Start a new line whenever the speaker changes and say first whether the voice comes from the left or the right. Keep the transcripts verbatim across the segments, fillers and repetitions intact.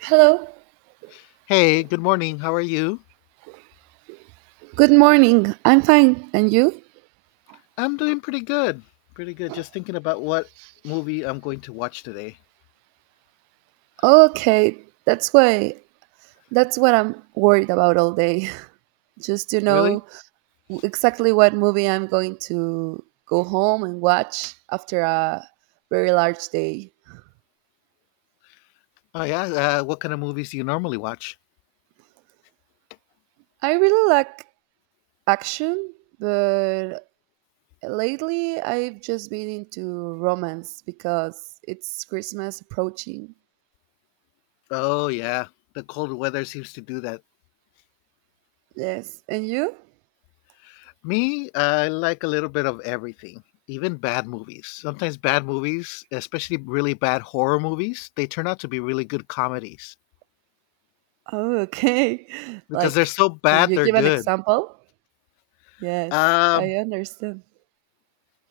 right: Hello.
left: Hey, good morning. How are you?
right: Good morning. I'm fine. And you?
left: I'm doing pretty good. Pretty good. Just thinking about what movie I'm going to watch today.
right: Okay. That's why. That's what I'm worried about all day. Just to
left: Really?
right: know exactly what movie I'm going to go home and watch after a very large day.
left: Oh, yeah. Uh, what kind of movies do you normally watch?
right: I really like action, but lately I've just been into romance because it's Christmas approaching.
left: Oh, yeah. The cold weather seems to do that.
right: Yes. And you?
left: Me, I like a little bit of everything, even bad movies. Sometimes bad movies, especially really bad horror movies, they turn out to be really good comedies
right: Oh, okay.
left: because they're
right: Like,
left: so
right: can
left: bad
right: you
left: they're
right: give an
left: good.
right: example? Yes, I
left: Um,
right: understand.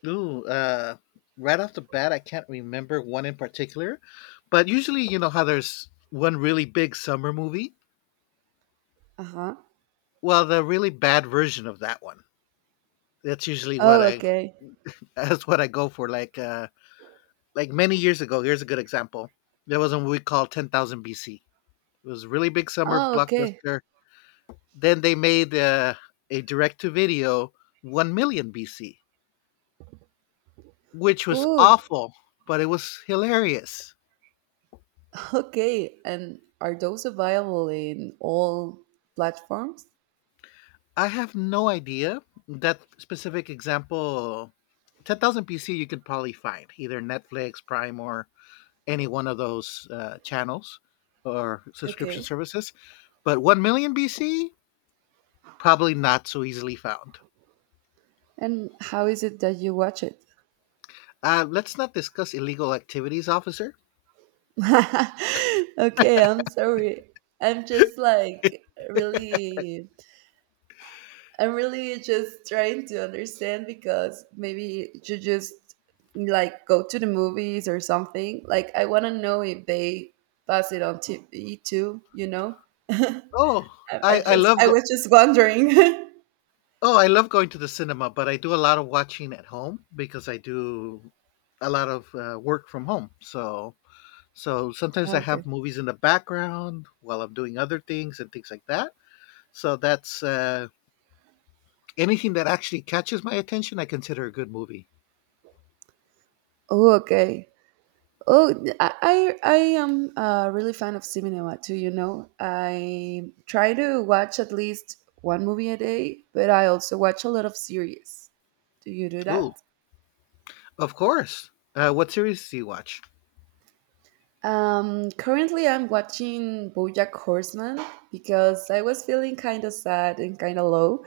left: Ooh, uh, right off the bat, I can't remember one in particular, but usually, you know how there's one really big summer movie.
right: Uh-huh.
left: Well, the really bad version of that one. That's usually what
right: Oh,
left: I
right: okay.
left: that's what I go for. Like, uh, like many years ago. Here's a good example. There was a movie called Ten Thousand B C. It was a really big summer
right: Oh, okay.
left: blockbuster. Then they made uh, a direct to video One Million B C, which was
right: Ooh,
left: awful, but it was hilarious.
right: okay. And are those available in all platforms?
left: I have no idea. That specific example, ten thousand B C, you could probably find either Netflix, Prime, or any one of those uh, channels or subscription
right: Okay.
left: services. But one million B C, probably not so easily found.
right: And how is it that you watch it?
left: Uh, let's not discuss illegal activities, officer.
right: Okay, I'm sorry. I'm just like really I'm really just trying to understand because maybe you just like go to the movies or something. Like I want to know if they pass it on T V too. You know,
left: Oh,
right: I, I
left: I, I
right: just
left: love
right: I
left: go-
right: was just wondering.
left: oh I love going to the cinema, but I do a lot of watching at home because I do a lot of uh, work from home. So So sometimes
right: Ah,
left: I
right: okay.
left: have movies in the background while I'm doing other things and things like that. So that's uh, anything that actually catches my attention, I consider a good movie.
right: Oh, okay. Oh, th- I I I am a really fan of cinema too. You know, I try to watch at least one movie a day, but I also watch a lot of series. Do you do
left: Ooh,
right: that?
left: of course. Uh, what series do you watch?
right: Um, currently, I'm watching BoJack Horseman because I was feeling kind of sad and kind of low,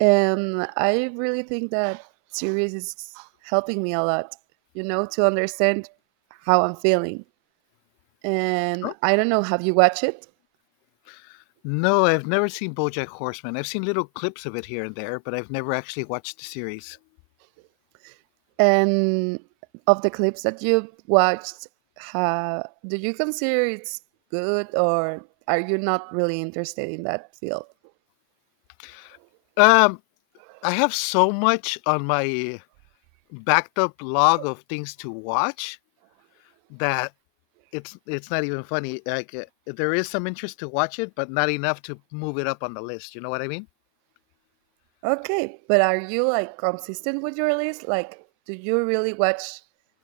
right: and I really think that series is helping me a lot. You know, to understand how I'm feeling. And
left: Oh.
right: I don't know, have you watched it?
left: No, I've never seen BoJack Horseman. I've seen little clips of it here and there, but I've never actually watched the series.
right: And of the clips that you watched, ha do you consider it's good, or are you not really interested in that field?
left: Um, I have so much on my backed up log of things to watch that it's it's not even funny. Like uh, there is some interest to watch it, but not enough to move it up on the list. You know what I mean?
right: Okay, but are you like consistent with your list? Like, do you really watch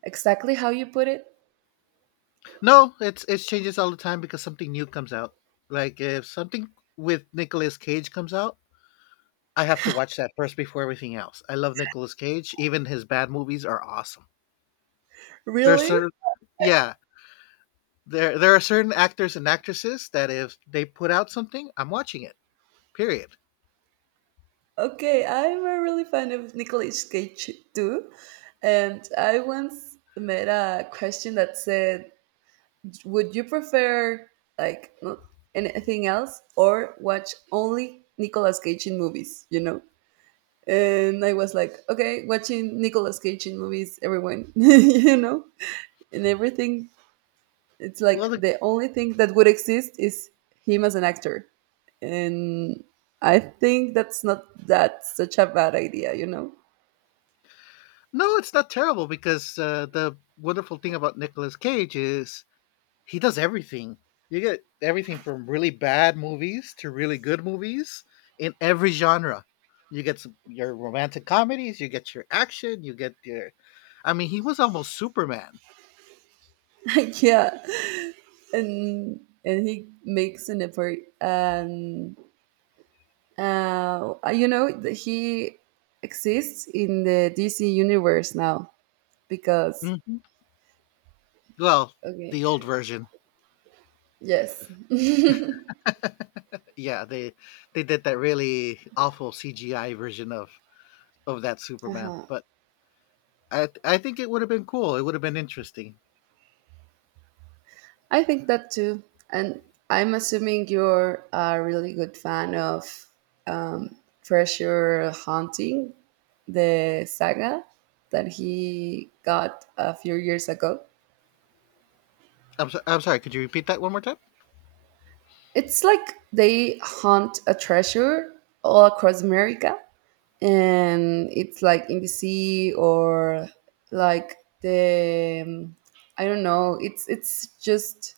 right: exactly how you put it?
left: No, it's it changes all the time because something new comes out. Like if something with Nicolas Cage comes out, I have to watch that first before everything else. I love Nicolas Cage. Even his bad movies are awesome. There's
right: Really?
left: certain, yeah, there there are certain actors and actresses that if they put out something, I'm watching it. Period.
right: Okay, I'm a really fan of Nicolas Cage too. And I once met a question that said, would you prefer like not anything else or watch only Nicolas Cage in movies, you know? And I was like, okay, watching Nicolas Cage in movies, everyone, you know? And everything, it's
left: Well,
right: like
left: the,
right: the only thing that would exist is him as an actor, and I think that's not that such a bad idea you know
left: no, it's not terrible because uh, the wonderful thing about Nicolas Cage is he does everything. You get everything from really bad movies to really good movies in every genre. You get some, your romantic comedies, you get your action, you get your. I mean, he was almost Superman.
right: Yeah, and and he makes an effort, and uh you know th- he exists in the DC universe now because
left: Mhm. Well,
right: okay.
left: the old version.
right: Yes.
left: Yeah, they they did that really awful C G I version of of that Superman,
right: Uh-huh.
left: but I th- I think it would have been cool. It would have been interesting.
right: I think that too. And I'm assuming you're a really good fan of um, Treasure Hunting, the saga that he got a few years ago.
left: I'm so, I'm sorry. Could you repeat that one more time?
right: It's like they hunt a treasure all across America, and it's like in the sea or like the um, I don't know. It's it's just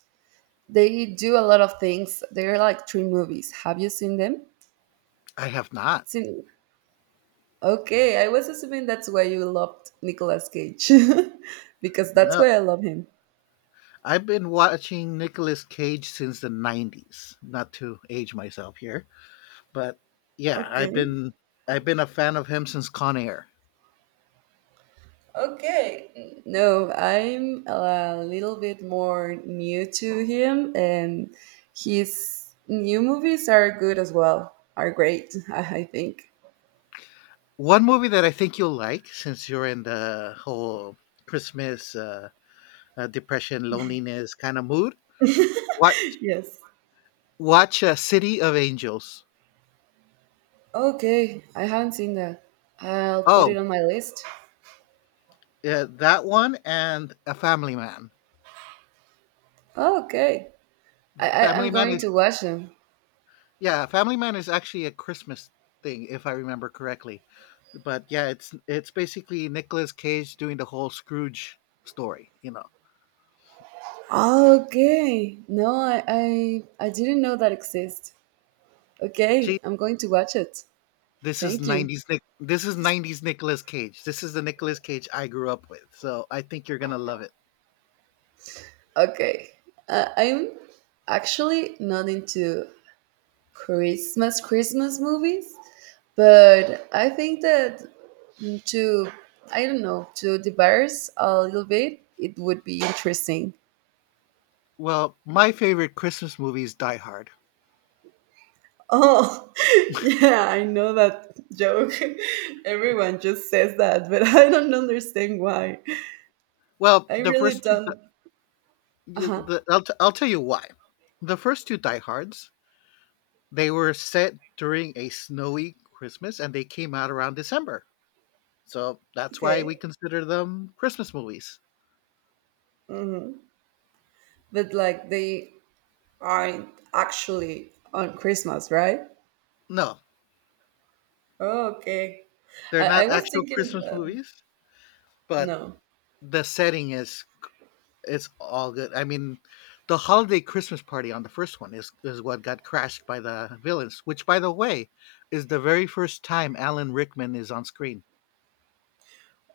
right: they do a lot of things. They're like three movies. Have you seen them?
left: I have not.
right: Two. Okay, I was assuming that's why you loved Nicolas Cage because that's
left: No,
right: why I love him.
left: I've been watching Nicolas Cage since the nineties. Not to age myself here, but yeah, I've
right: Okay.
left: been I've been a fan of him since Con Air.
right: Okay. No, I'm a little bit more new to him, and his new movies are good as well, are great, I think.
left: One movie that I think you'll like since you're in the whole Christmas uh, uh, depression, loneliness kind of mood. What
right: Yes.
left: watch uh, City of Angels.
right: Okay, I haven't seen that. I'll put it
left: Oh,
right: on my list.
left: yeah, that one and A Family Man.
right: Okay. I, I, I'm
left: Family Man
right: going to watch them.
left: Yeah, Family Man is actually a Christmas thing, if I remember correctly. But yeah, it's it's basically Nicolas Cage doing the whole Scrooge story. You know,
right: Okay. No, I, I I didn't know that exists.
left: see,
right: Okay, I'm going to watch it.
left: this is
right: Thank you.
left: nineties Nick. This is nineties Nicolas Cage. This is the Nicolas Cage I grew up with. So I think you're gonna love it.
right: Okay. Uh, I'm actually not into Christmas Christmas movies, but I think that to I don't know, to diverse a little bit, it would be interesting.
left: Well, my favorite Christmas movie is Die Hard.
right: Oh, yeah, I know that joke. Everyone just says that, but I don't understand why.
left: Well,
right: I
left: the
right: really
left: first two,
right: don't.
left: you-
right: Uh-huh.
left: the, I'll t- I'll tell you why. The first two Die Hards they were set during a snowy Christmas, and they came out around December. So that's why we
right: Okay.
left: consider them Christmas movies.
right: Mm-hmm. But like they aren't actually on Christmas, right?
left: No,
right: Oh, okay.
left: they're
right: I, I
left: not
right: was
left: actual
right: thinking
left: Christmas
right: that
left: movies, but
right: no.
left: the setting is it's all good. I mean, the holiday Christmas party on the first one is is what got crashed by the villains, which by the way is the very first time Alan Rickman is on screen.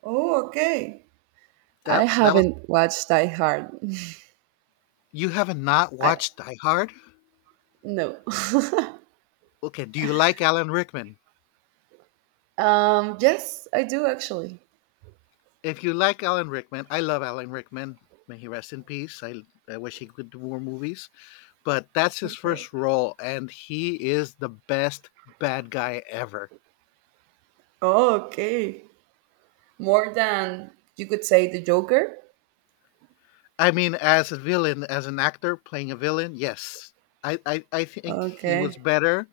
right: Oh, okay. I
left: That that was
right: haven't watched Die Hard.
left: You haven't not
right: I
left: watched Die Hard?
right: no.
left: Okay, do you like Alan Rickman?
right: um yes, I do actually.
left: If you like Alan Rickman, I love Alan Rickman. May he rest in peace. I I wish he could do more movies but that's his
right: Okay.
left: first role, and he is the best bad guy ever.
right: Oh, okay. More than you could say the Joker.
left: I mean, as a villain, as an actor playing a villain, yes, I I, I think he was
right: Okay.
left: better.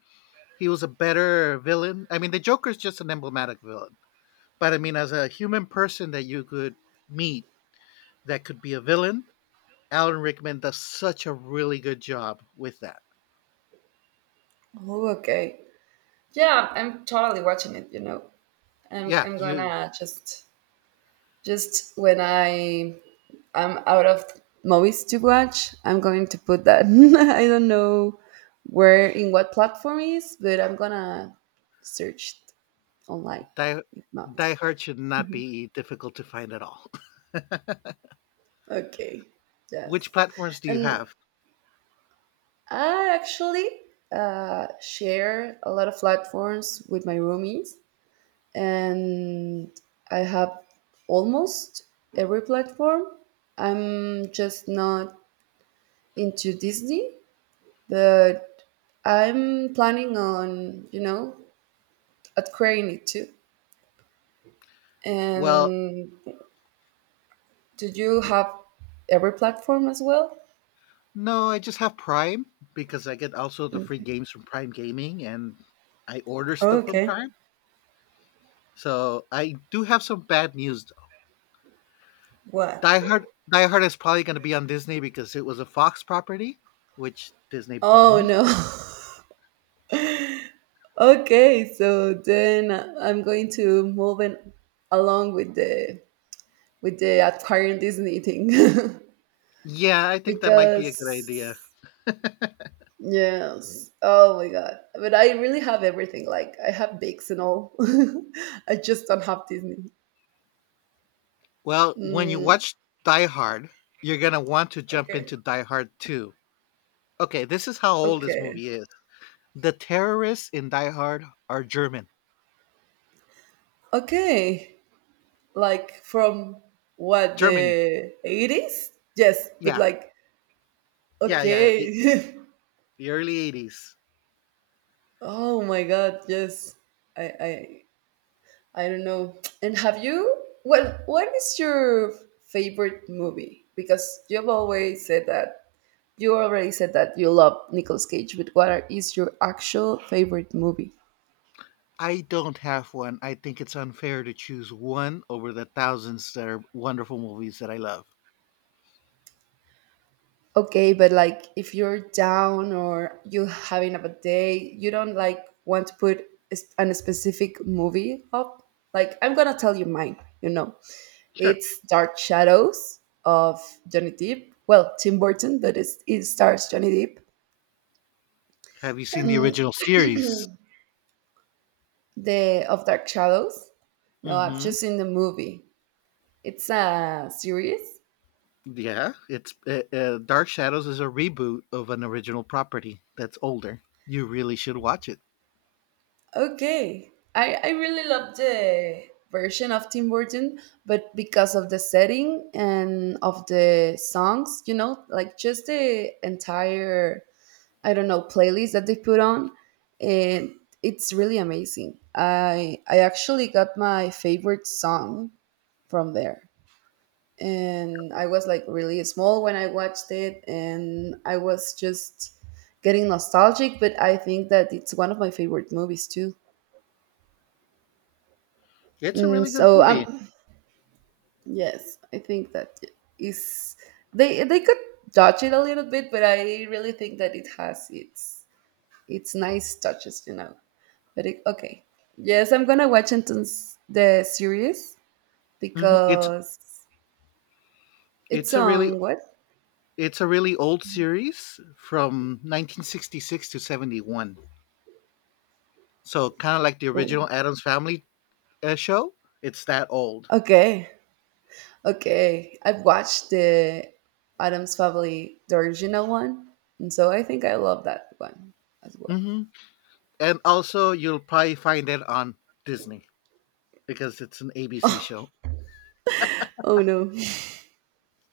left: He was a better villain. I mean, the Joker's just an emblematic villain, but I mean, as a human person that you could meet that could be a villain, Alan Rickman does such a really good job with that.
right: Oh, okay. Yeah, I'm totally watching it, you know. I'm
left: Yeah,
right: I'm
left: you
right: gonna just Just when I am out of movies to watch, I'm going to put that. I don't know where in what platform it is, but I'm gonna search it online.
left: Die
right: If not,
left: Die Hard should not be difficult to find at all.
right: okay, yes.
left: Which platforms do you
right: And
left: have?
right: I actually uh, share a lot of platforms with my roomies, and I have almost every platform. I'm just not into Disney, but I'm planning on, you know, acquiring it too.
left: Well,
right: And do you have every platform as well?
left: No, I just have Prime because I get also the free games from Prime Gaming and I order stuff from
right: Okay.
left: Prime. So I do have some bad news. though.
right: What?
left: Die Hard Die Hard is probably going to be on Disney because it was a Fox property, which Disney
right: Oh
left: owns.
right: no. Okay, so then I'm going to move in along with the with the acquiring Disney thing
left: Yeah, I think that might be a good idea.
right: because yes. Oh my god. But I really have everything. Like I have bigs and all. I just don't have Disney.
left: Well, when you
right: Mm,
left: watch Die Hard, you're going to want to jump
right: okay.
left: into Die Hard two. Okay, this is how old this
right: Okay.
left: movie is. The terrorists in Die Hard are German.
right: Okay. Like from what
left: Germany.
right: the eighties? Yes, but
left: Yeah.
right: like
left: Yeah, yeah, the,
right: okay.
left: the early eighties.
right: Oh my god, yes. I I I don't know. And have you well, what is your favorite movie? Because you've always said that you already said that you love Nicolas Cage, but what are, is your actual favorite movie?
left: I don't have one. I think it's unfair to choose one over the thousands that are wonderful movies that I love.
right: Okay, but like if you're down or you having a bad day, you don't like want to put a s- an specific movie up. Like I'm gonna tell you mine. You know,
left: Sure.
right: it's Dark Shadows of Johnny Depp. Well, Tim Burton, but it's, it stars Johnny Depp
left: Have you seen the
right: and
left: original series?
right: the of Dark Shadows. No, I've
left: hmm
right: just seen the movie. It's a series.
left: Yeah, it's uh, uh, Dark Shadows is a reboot of an original property that's older. You really should watch it.
right: Okay. I, I really love the version of Tim Burton, but because of the setting and of the songs, you know, like just the entire, I don't know, playlist that they put on, and it's really amazing. I I actually got my favorite song from there. And I was like really small when I watched it, and I was just getting nostalgic, but I think that it's one of my favorite movies too.
left: It's a
right: Mm,
left: really good
right: so
left: movie.
right: um, yes, I think that is they they could dodge it a little bit, but I really think that it has its its nice touches, you know. But it, okay, yes, I'm gonna watch until s- the series
left: hmm It's
right: because it's
left: it's a really
right: on what?
left: it's a really old series from nineteen sixty-six to seventy-one. So kind of like the original
right: Oh,
left: Adams Family uh, show. It's that old.
right: okay, okay. I've watched the Adams Family, the original one, and so I think I love that one as well.
left: hmm and also you'll probably find it on Disney because it's an A B C show.
right: Oh no.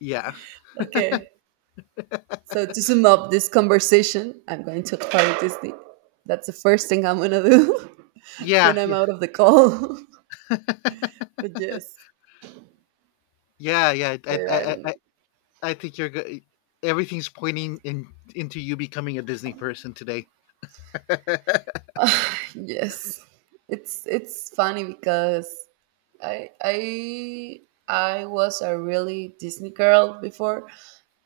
left: Yeah,
right: Okay. So to sum up this conversation, I'm going to acquire Disney. That's the first thing I'm gonna do
left: yeah,
right: when I'm
left: yeah,
right: out of the call. But yes,
left: yeah, yeah. I,
right: but I
left: I,
right: don't know.
left: I, I- think you're good. Everything's pointing in into you becoming a Disney person today.
right: Yes, it's it's funny because I I I was a really Disney girl before,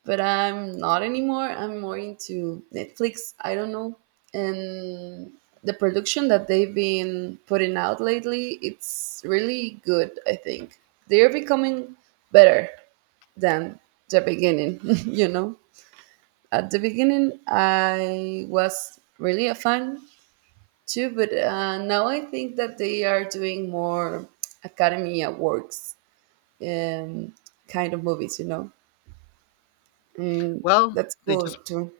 right: but I'm not anymore. I'm more into Netflix. I don't know. And the production that they've been putting out lately, it's really good, I think. They're becoming better than the beginning, you know. At the beginning, I was really a fan too, but uh, now I think that they are doing more Academy Awards um, kind of movies, you know. Mm,
left: Well,
right: that's
left: they
right: cool
left: just
right: too.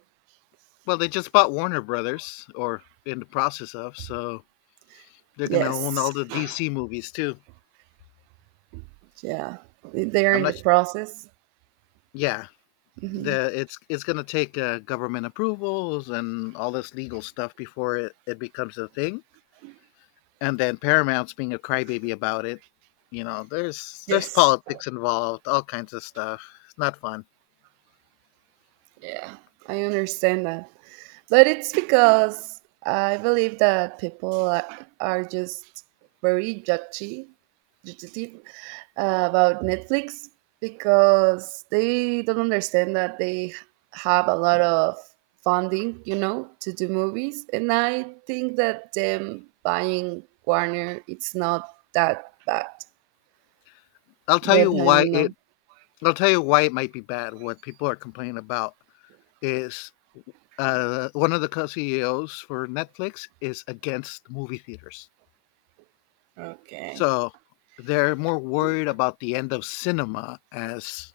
left: well they just bought Warner Brothers, or in the process of, so they're gonna own
right: Yes.
left: all the D C movies too.
right: Yeah, they're
left: I'm
right: in
left: not.
right: the
left: S-
right: process.
left: Yeah, the it's it's gonna take uh, government approvals and all this legal stuff before it, it becomes a thing. And then Paramount's being a crybaby about it. You know, there's there's
right: Yes.
left: politics involved, all kinds of stuff. It's not fun.
right: Yeah, I understand that. But it's because I believe that people are, are just very judgy, judgy uh, about Netflix because they don't understand that they have a lot of funding, you know, to do movies. And I think that them buying Warner, it's not that bad.
left: I'll tell
right: But
left: you
right: I
left: why
right: don't
left: it.
right: know.
left: I'll tell you why it might be bad. What people are complaining about is uh, one of the co-C E Os for Netflix is against movie theaters,
right: Okay.
left: so they're more worried about the end of cinema as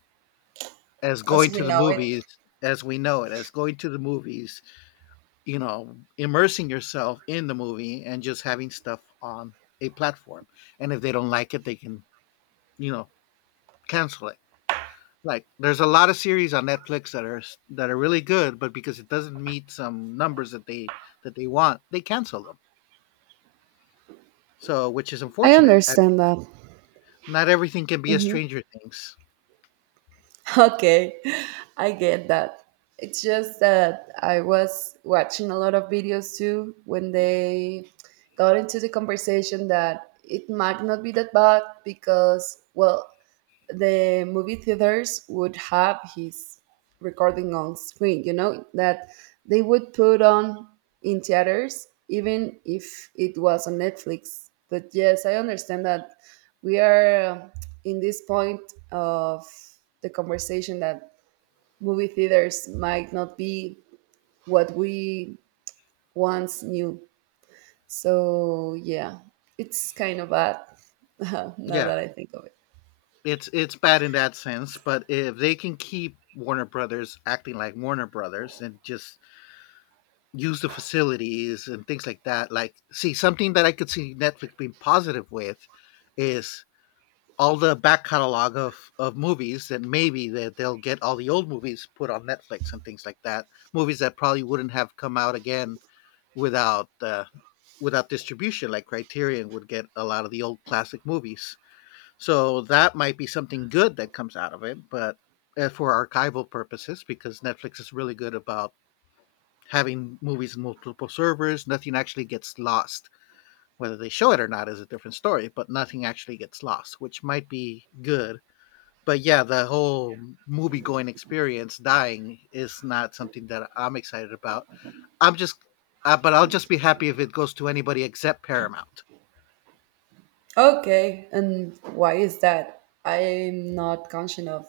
left: as
right: As
left: going
right: we
left: to the
right: know it.
left: movies as we know it, as going to the movies, you know, immersing yourself in the movie and just having stuff on a platform. And if they don't like it, they can, you know, cancel it. Like there's a lot of series on Netflix that are that are really good, but because it doesn't meet some numbers that they that they want, they cancel them. So, which is
right: I
left: unfortunate. I-
right: understand that.
left: Not everything can be a
right: hmm
left: Stranger Things.
right: Okay, I get that. It's just that I was watching a lot of videos too when they got into the conversation that it might not be that bad because, well, the movie theaters would have his recording on screen, you know that they would put on in theaters even if it was on Netflix. But yes, I understand that we are um, in this point of the conversation that movie theaters might not be what we once knew. So yeah, it's kind of bad. Now
left: Yeah,
right: that I think of it.
left: it's it's bad in that sense, but if they can keep Warner Brothers acting like Warner Brothers and just use the facilities and things like that. Like, see, something that I could see Netflix being positive with is all the back catalog of, of movies that maybe that they'll get all the old movies put on Netflix and things like that. Movies that probably wouldn't have come out again without uh, without distribution. Like Criterion would get a lot of the old classic movies. So that might be something good that comes out of it, but uh, for archival purposes, because Netflix is really good about having movies in multiple servers, nothing actually gets lost. Whether they show it or not is a different story, but nothing actually gets lost, which might be good. But yeah, the whole movie going experience dying is not something that I'm excited about. I'm just, uh, but I'll just be happy if it goes to anybody except Paramount.
right: Okay, and why is that? I'm not conscious of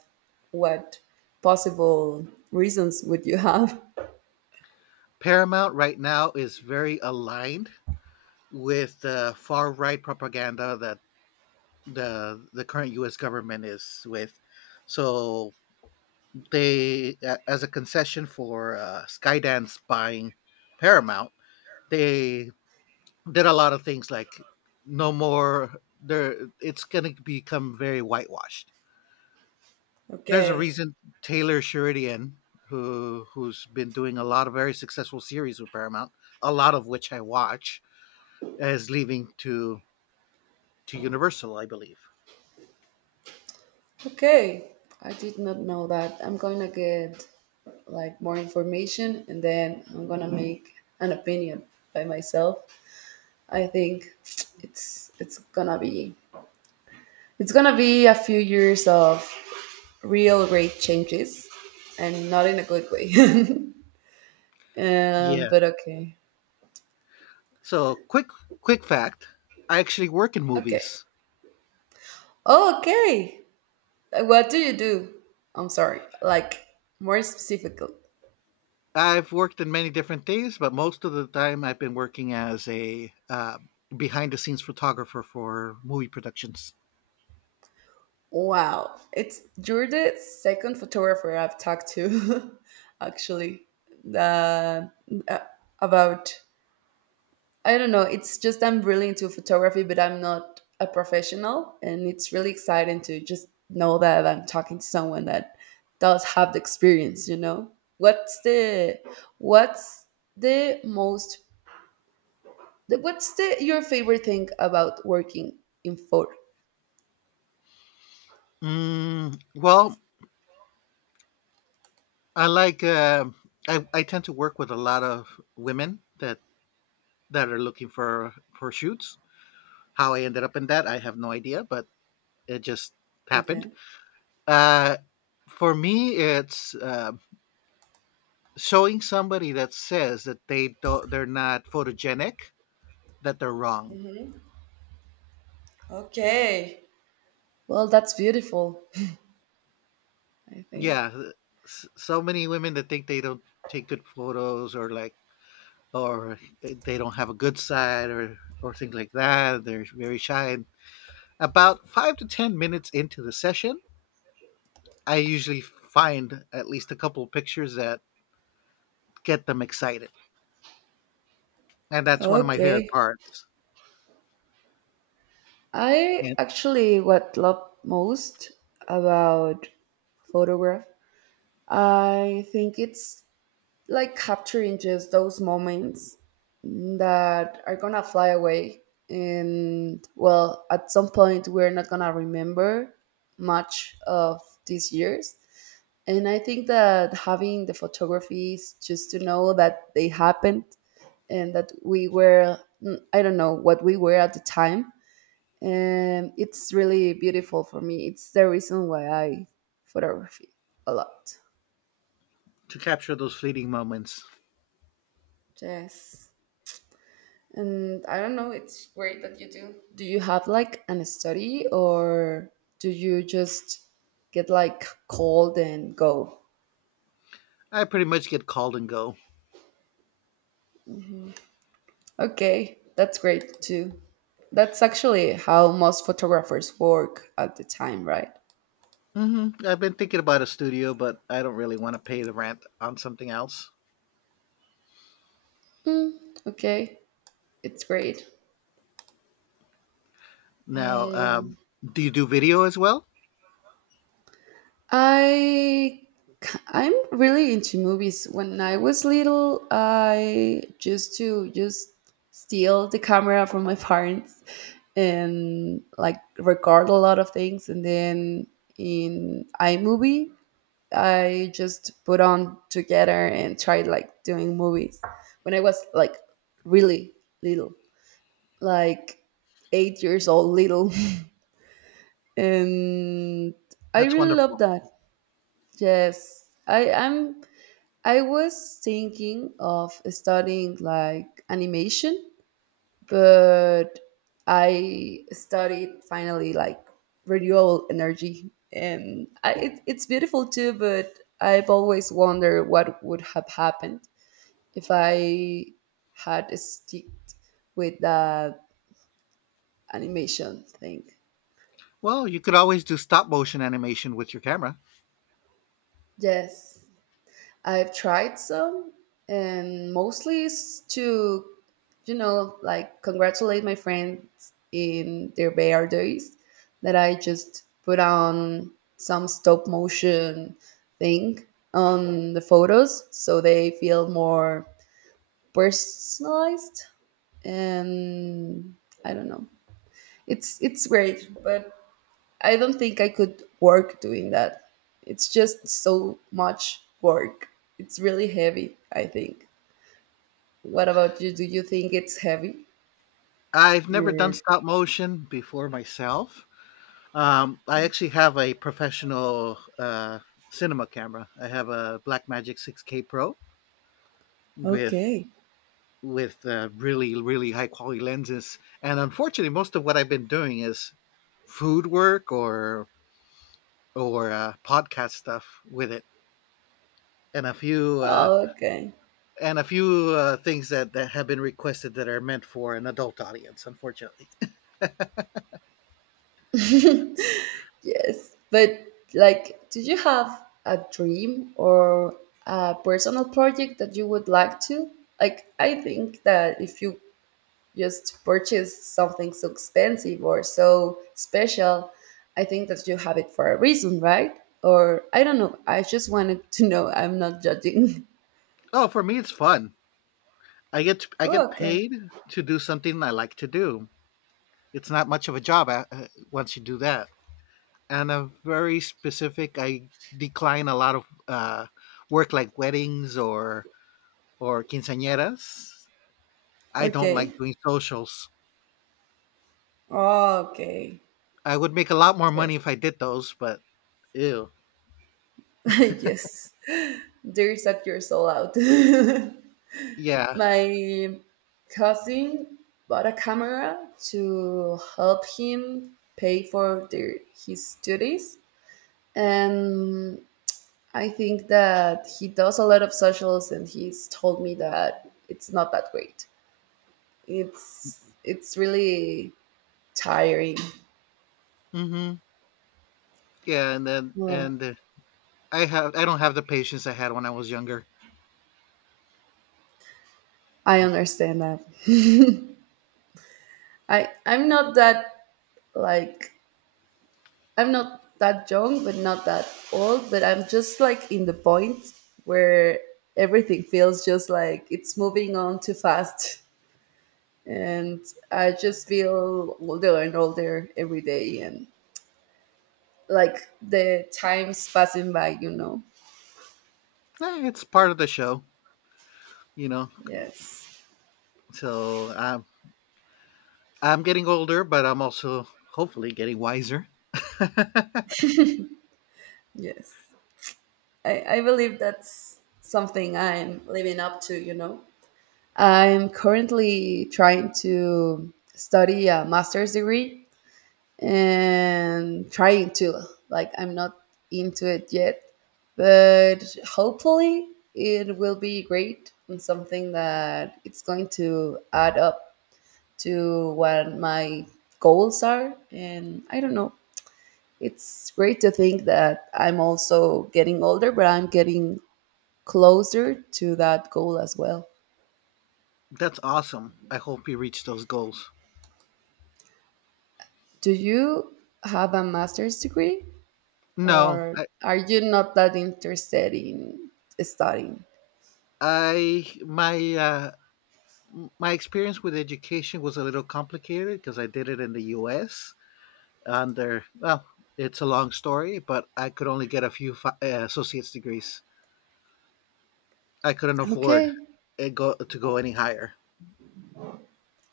right: what possible reasons would you have.
left: Paramount right now is very aligned with the far right propaganda that the the current U S government is with. So they a- as a concession for uh, Skydance buying Paramount, they did a lot of things like no more. There, it's going to become very whitewashed. There's a
right: Okay,
left: reason Taylor Sheridan, who who's been doing a lot of very successful series with Paramount, a lot of which I watch, is leaving to to Universal, I believe.
right: okay, I did not know that. I'm gonna get like more information and then I'm gonna make an opinion by myself. I think it's it's gonna be it's gonna be a few years of real great changes and not in a good way. um,
left: Yeah.
right: but okay,
left: So quick quick fact: I actually work in
right: okay.
left: movies.
right: Oh, okay. Like, what do you do? I'm sorry. Like more specifically.
left: I've worked in many different things, but most of the time I've been working as a uh, behind the scenes photographer for movie productions.
right: Wow. It's you're the second photographer I've talked to actually. The uh, about I don't know, it's just I'm really into photography but I'm not a professional and it's really exciting to just know that I'm talking to someone that does have the experience, you know. What's the what's the most The- What's the your favorite thing about working in Ford?
left: Mm, well, I like. Uh, I, I tend to work with a lot of women that that are looking for for shoots. How I ended up in that, I have no idea, but it just happened.
right: Okay.
left: Uh, for me, it's uh, showing somebody that says that they don't, they're not photogenic, that they're wrong.
right: Okay. Well, that's beautiful, I think.
left: Yeah, uh, s- so many women that think they don't take good photos, or like or uh, they don't have a good side, or or things like that. They're very shy. And about five to ten minutes into the session, I usually find at least a couple of pictures that get them excited. And that's one of my favorite
right: Okay.
left: parts.
right: I
left: And
right: actually what love most about photograph. I think it's like capturing just those moments that are gonna fly away, and well at some point we're not gonna remember much of these years, and I think that having the photographies just to know that they happened, and that we were mm, I don't know what we were at the time, and it's really beautiful for me. It's the reason why I photography a lot.
left: to capture those fleeting moments,
right: Yes. And I don't know, it's great that you do. Do you have like an study or do you just get like cold and go?
left: I pretty much get called and go.
right: Okay, that's great too. That's actually how most photographers work at the time, right?
left: Hmm, I've been thinking about a studio, but I don't really want to pay the rent on something else.
right: Mm, okay, it's great.
left: Now, um, do you do video as well?
right: I i k- I'm really into movies. When I was little, I used to just steal the camera from my parents and like record a lot of things and then in iMovie I just put on together and tried like doing movies when I was like really little, like eight years old little. And I
left: That's
right: really love
left: wonderful.
right: that. Yes, I am I was thinking of studying like animation, but I studied finally like renewable energy, and I, it, it's beautiful too. But I've always wondered what would have happened if I had sticked with the animation thing.
left: Well, you could always do stop motion animation with your camera.
right: Yes, I've tried some, and mostly it's to, you know, like congratulate my friends in their birthdays that I just put on some stop motion thing on the photos so they feel more personalized and I don't know. It's it's great, but I don't think I could work doing that. It's just so much work. It's really heavy, I think. What about you? Do you think it's heavy?
left: I've never done
right: You're
left: stop motion before myself. Um, I actually have a professional uh, cinema camera. I have a Blackmagic six K Pro with
right: okay.
left: with uh, really really high quality lenses. And unfortunately, most of what I've been doing is food work, or or uh, podcast stuff with it, and a few uh,
right: Oh, okay.
left: and a few uh, things that, that have been requested that are meant for an adult audience, unfortunately.
right: Yes. But, like, do you have a dream or a personal project that you would like to? Like, I think that if you just purchase something so expensive or so special, I think that you have it for a reason, right? Or I don't know. I just wanted to know. I'm not judging.
left: Oh, for me, it's fun. i get to, i get
right: Oh, okay.
left: paid to do something I like to do. It's not much of a job uh, uh, once you do that. And I'm very specific. I decline a lot of uh, work like weddings or or quinceañeras. I don't like
right: Okay.
left: doing socials.
right: Oh, okay.
left: I would make a lot more money
right: Yes.
left: if I did those, but ew.
right: Yes. There's that your soul out.
left: Yeah.
right: My cousin bought a camera to help him pay for their, his studies. And I think that he does a lot of socials, and he's told me that it's not that great. It's it's really tiring.
left: hmm yeah and then
right: Well,
left: and uh, I have I don't have the patience I had when I was younger.
right: I understand that. I I'm not that like I'm not that young, but not that old. But I'm just like in the point where everything feels just like it's moving on too fast, and I just feel older and older every day, and like the times passing by, you know.
left: Eh, it's part of the show, you know.
right: Yes.
left: So I'm I'm getting older, but I'm also hopefully getting wiser.
right: Yes, i i believe that's something I'm living up to, you know. I'm currently trying to study a master's degree and trying to like I'm not into it yet, but hopefully it will be great and something that it's going to add up to what my goals are, and I don't know. It's great to think that I'm also getting older, but I'm getting closer to that goal as well.
left: That's awesome. I hope you reach those goals.
right: Do you have a master's degree
left: No,
right: or
left: I
right: are you not that interested in studying?
left: I my uh, my experience with education was a little complicated because I did it in the U S under, well, it's a long story, but I could only get a few fi- uh, associate's degrees. I couldn't afford
right: Okay.
left: it go to go any higher.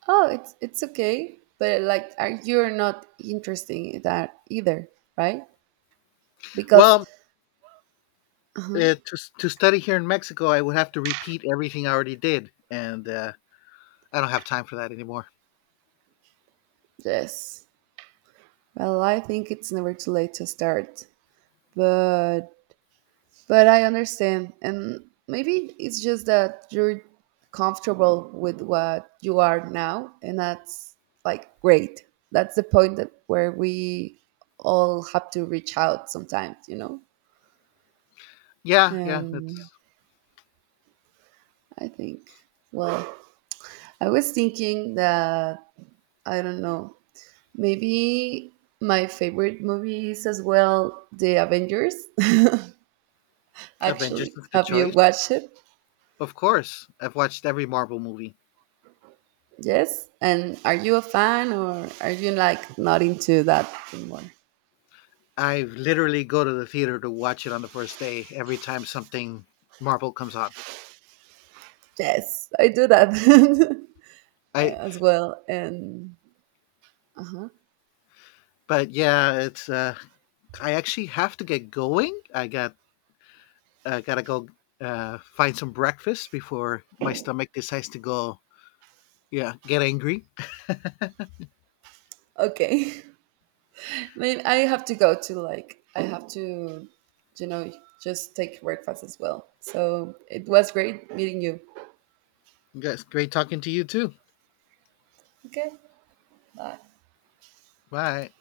right: Oh, it's it's okay, but like are you're not interested in that either, right? Because
left: Well,
right: uh-huh,
left: uh, to to study here in Mexico, I would have to repeat everything I already did, and uh, I don't have time for that anymore.
right: yes. Well, I think it's never too late to start, but But I understand. And maybe it's just that you're comfortable with what you are now. And that's like great. That's the point that where we all have to reach out sometimes, you know?
left: Yeah, yeah,
right: Um,
left: that's
right: I think, well, I was thinking that, I don't know, maybe my favorite movie is as well The Avengers,
left: Avengers
right: actually.
left: is the
right: Have you
left: choice.
right: watched it?
left: Of course, I've watched every Marvel movie.
right: Yes. And are you a fan or are you like not into that anymore?
left: I literally go to the theater to watch it on the first day every time something Marvel comes on.
right: Yes, I do that
left: I
right: as well. And uh-huh.
left: but yeah, it's uh, I actually have to get going. I got I gotta go uh, find some breakfast before my stomach decides to go. Yeah, get angry.
right: Okay. I mean, I have to go to like I have to, you know, just take breakfast as well. So it was great meeting you.
left: Guys, great talking to you too.
right: Okay. Bye.
left: Bye.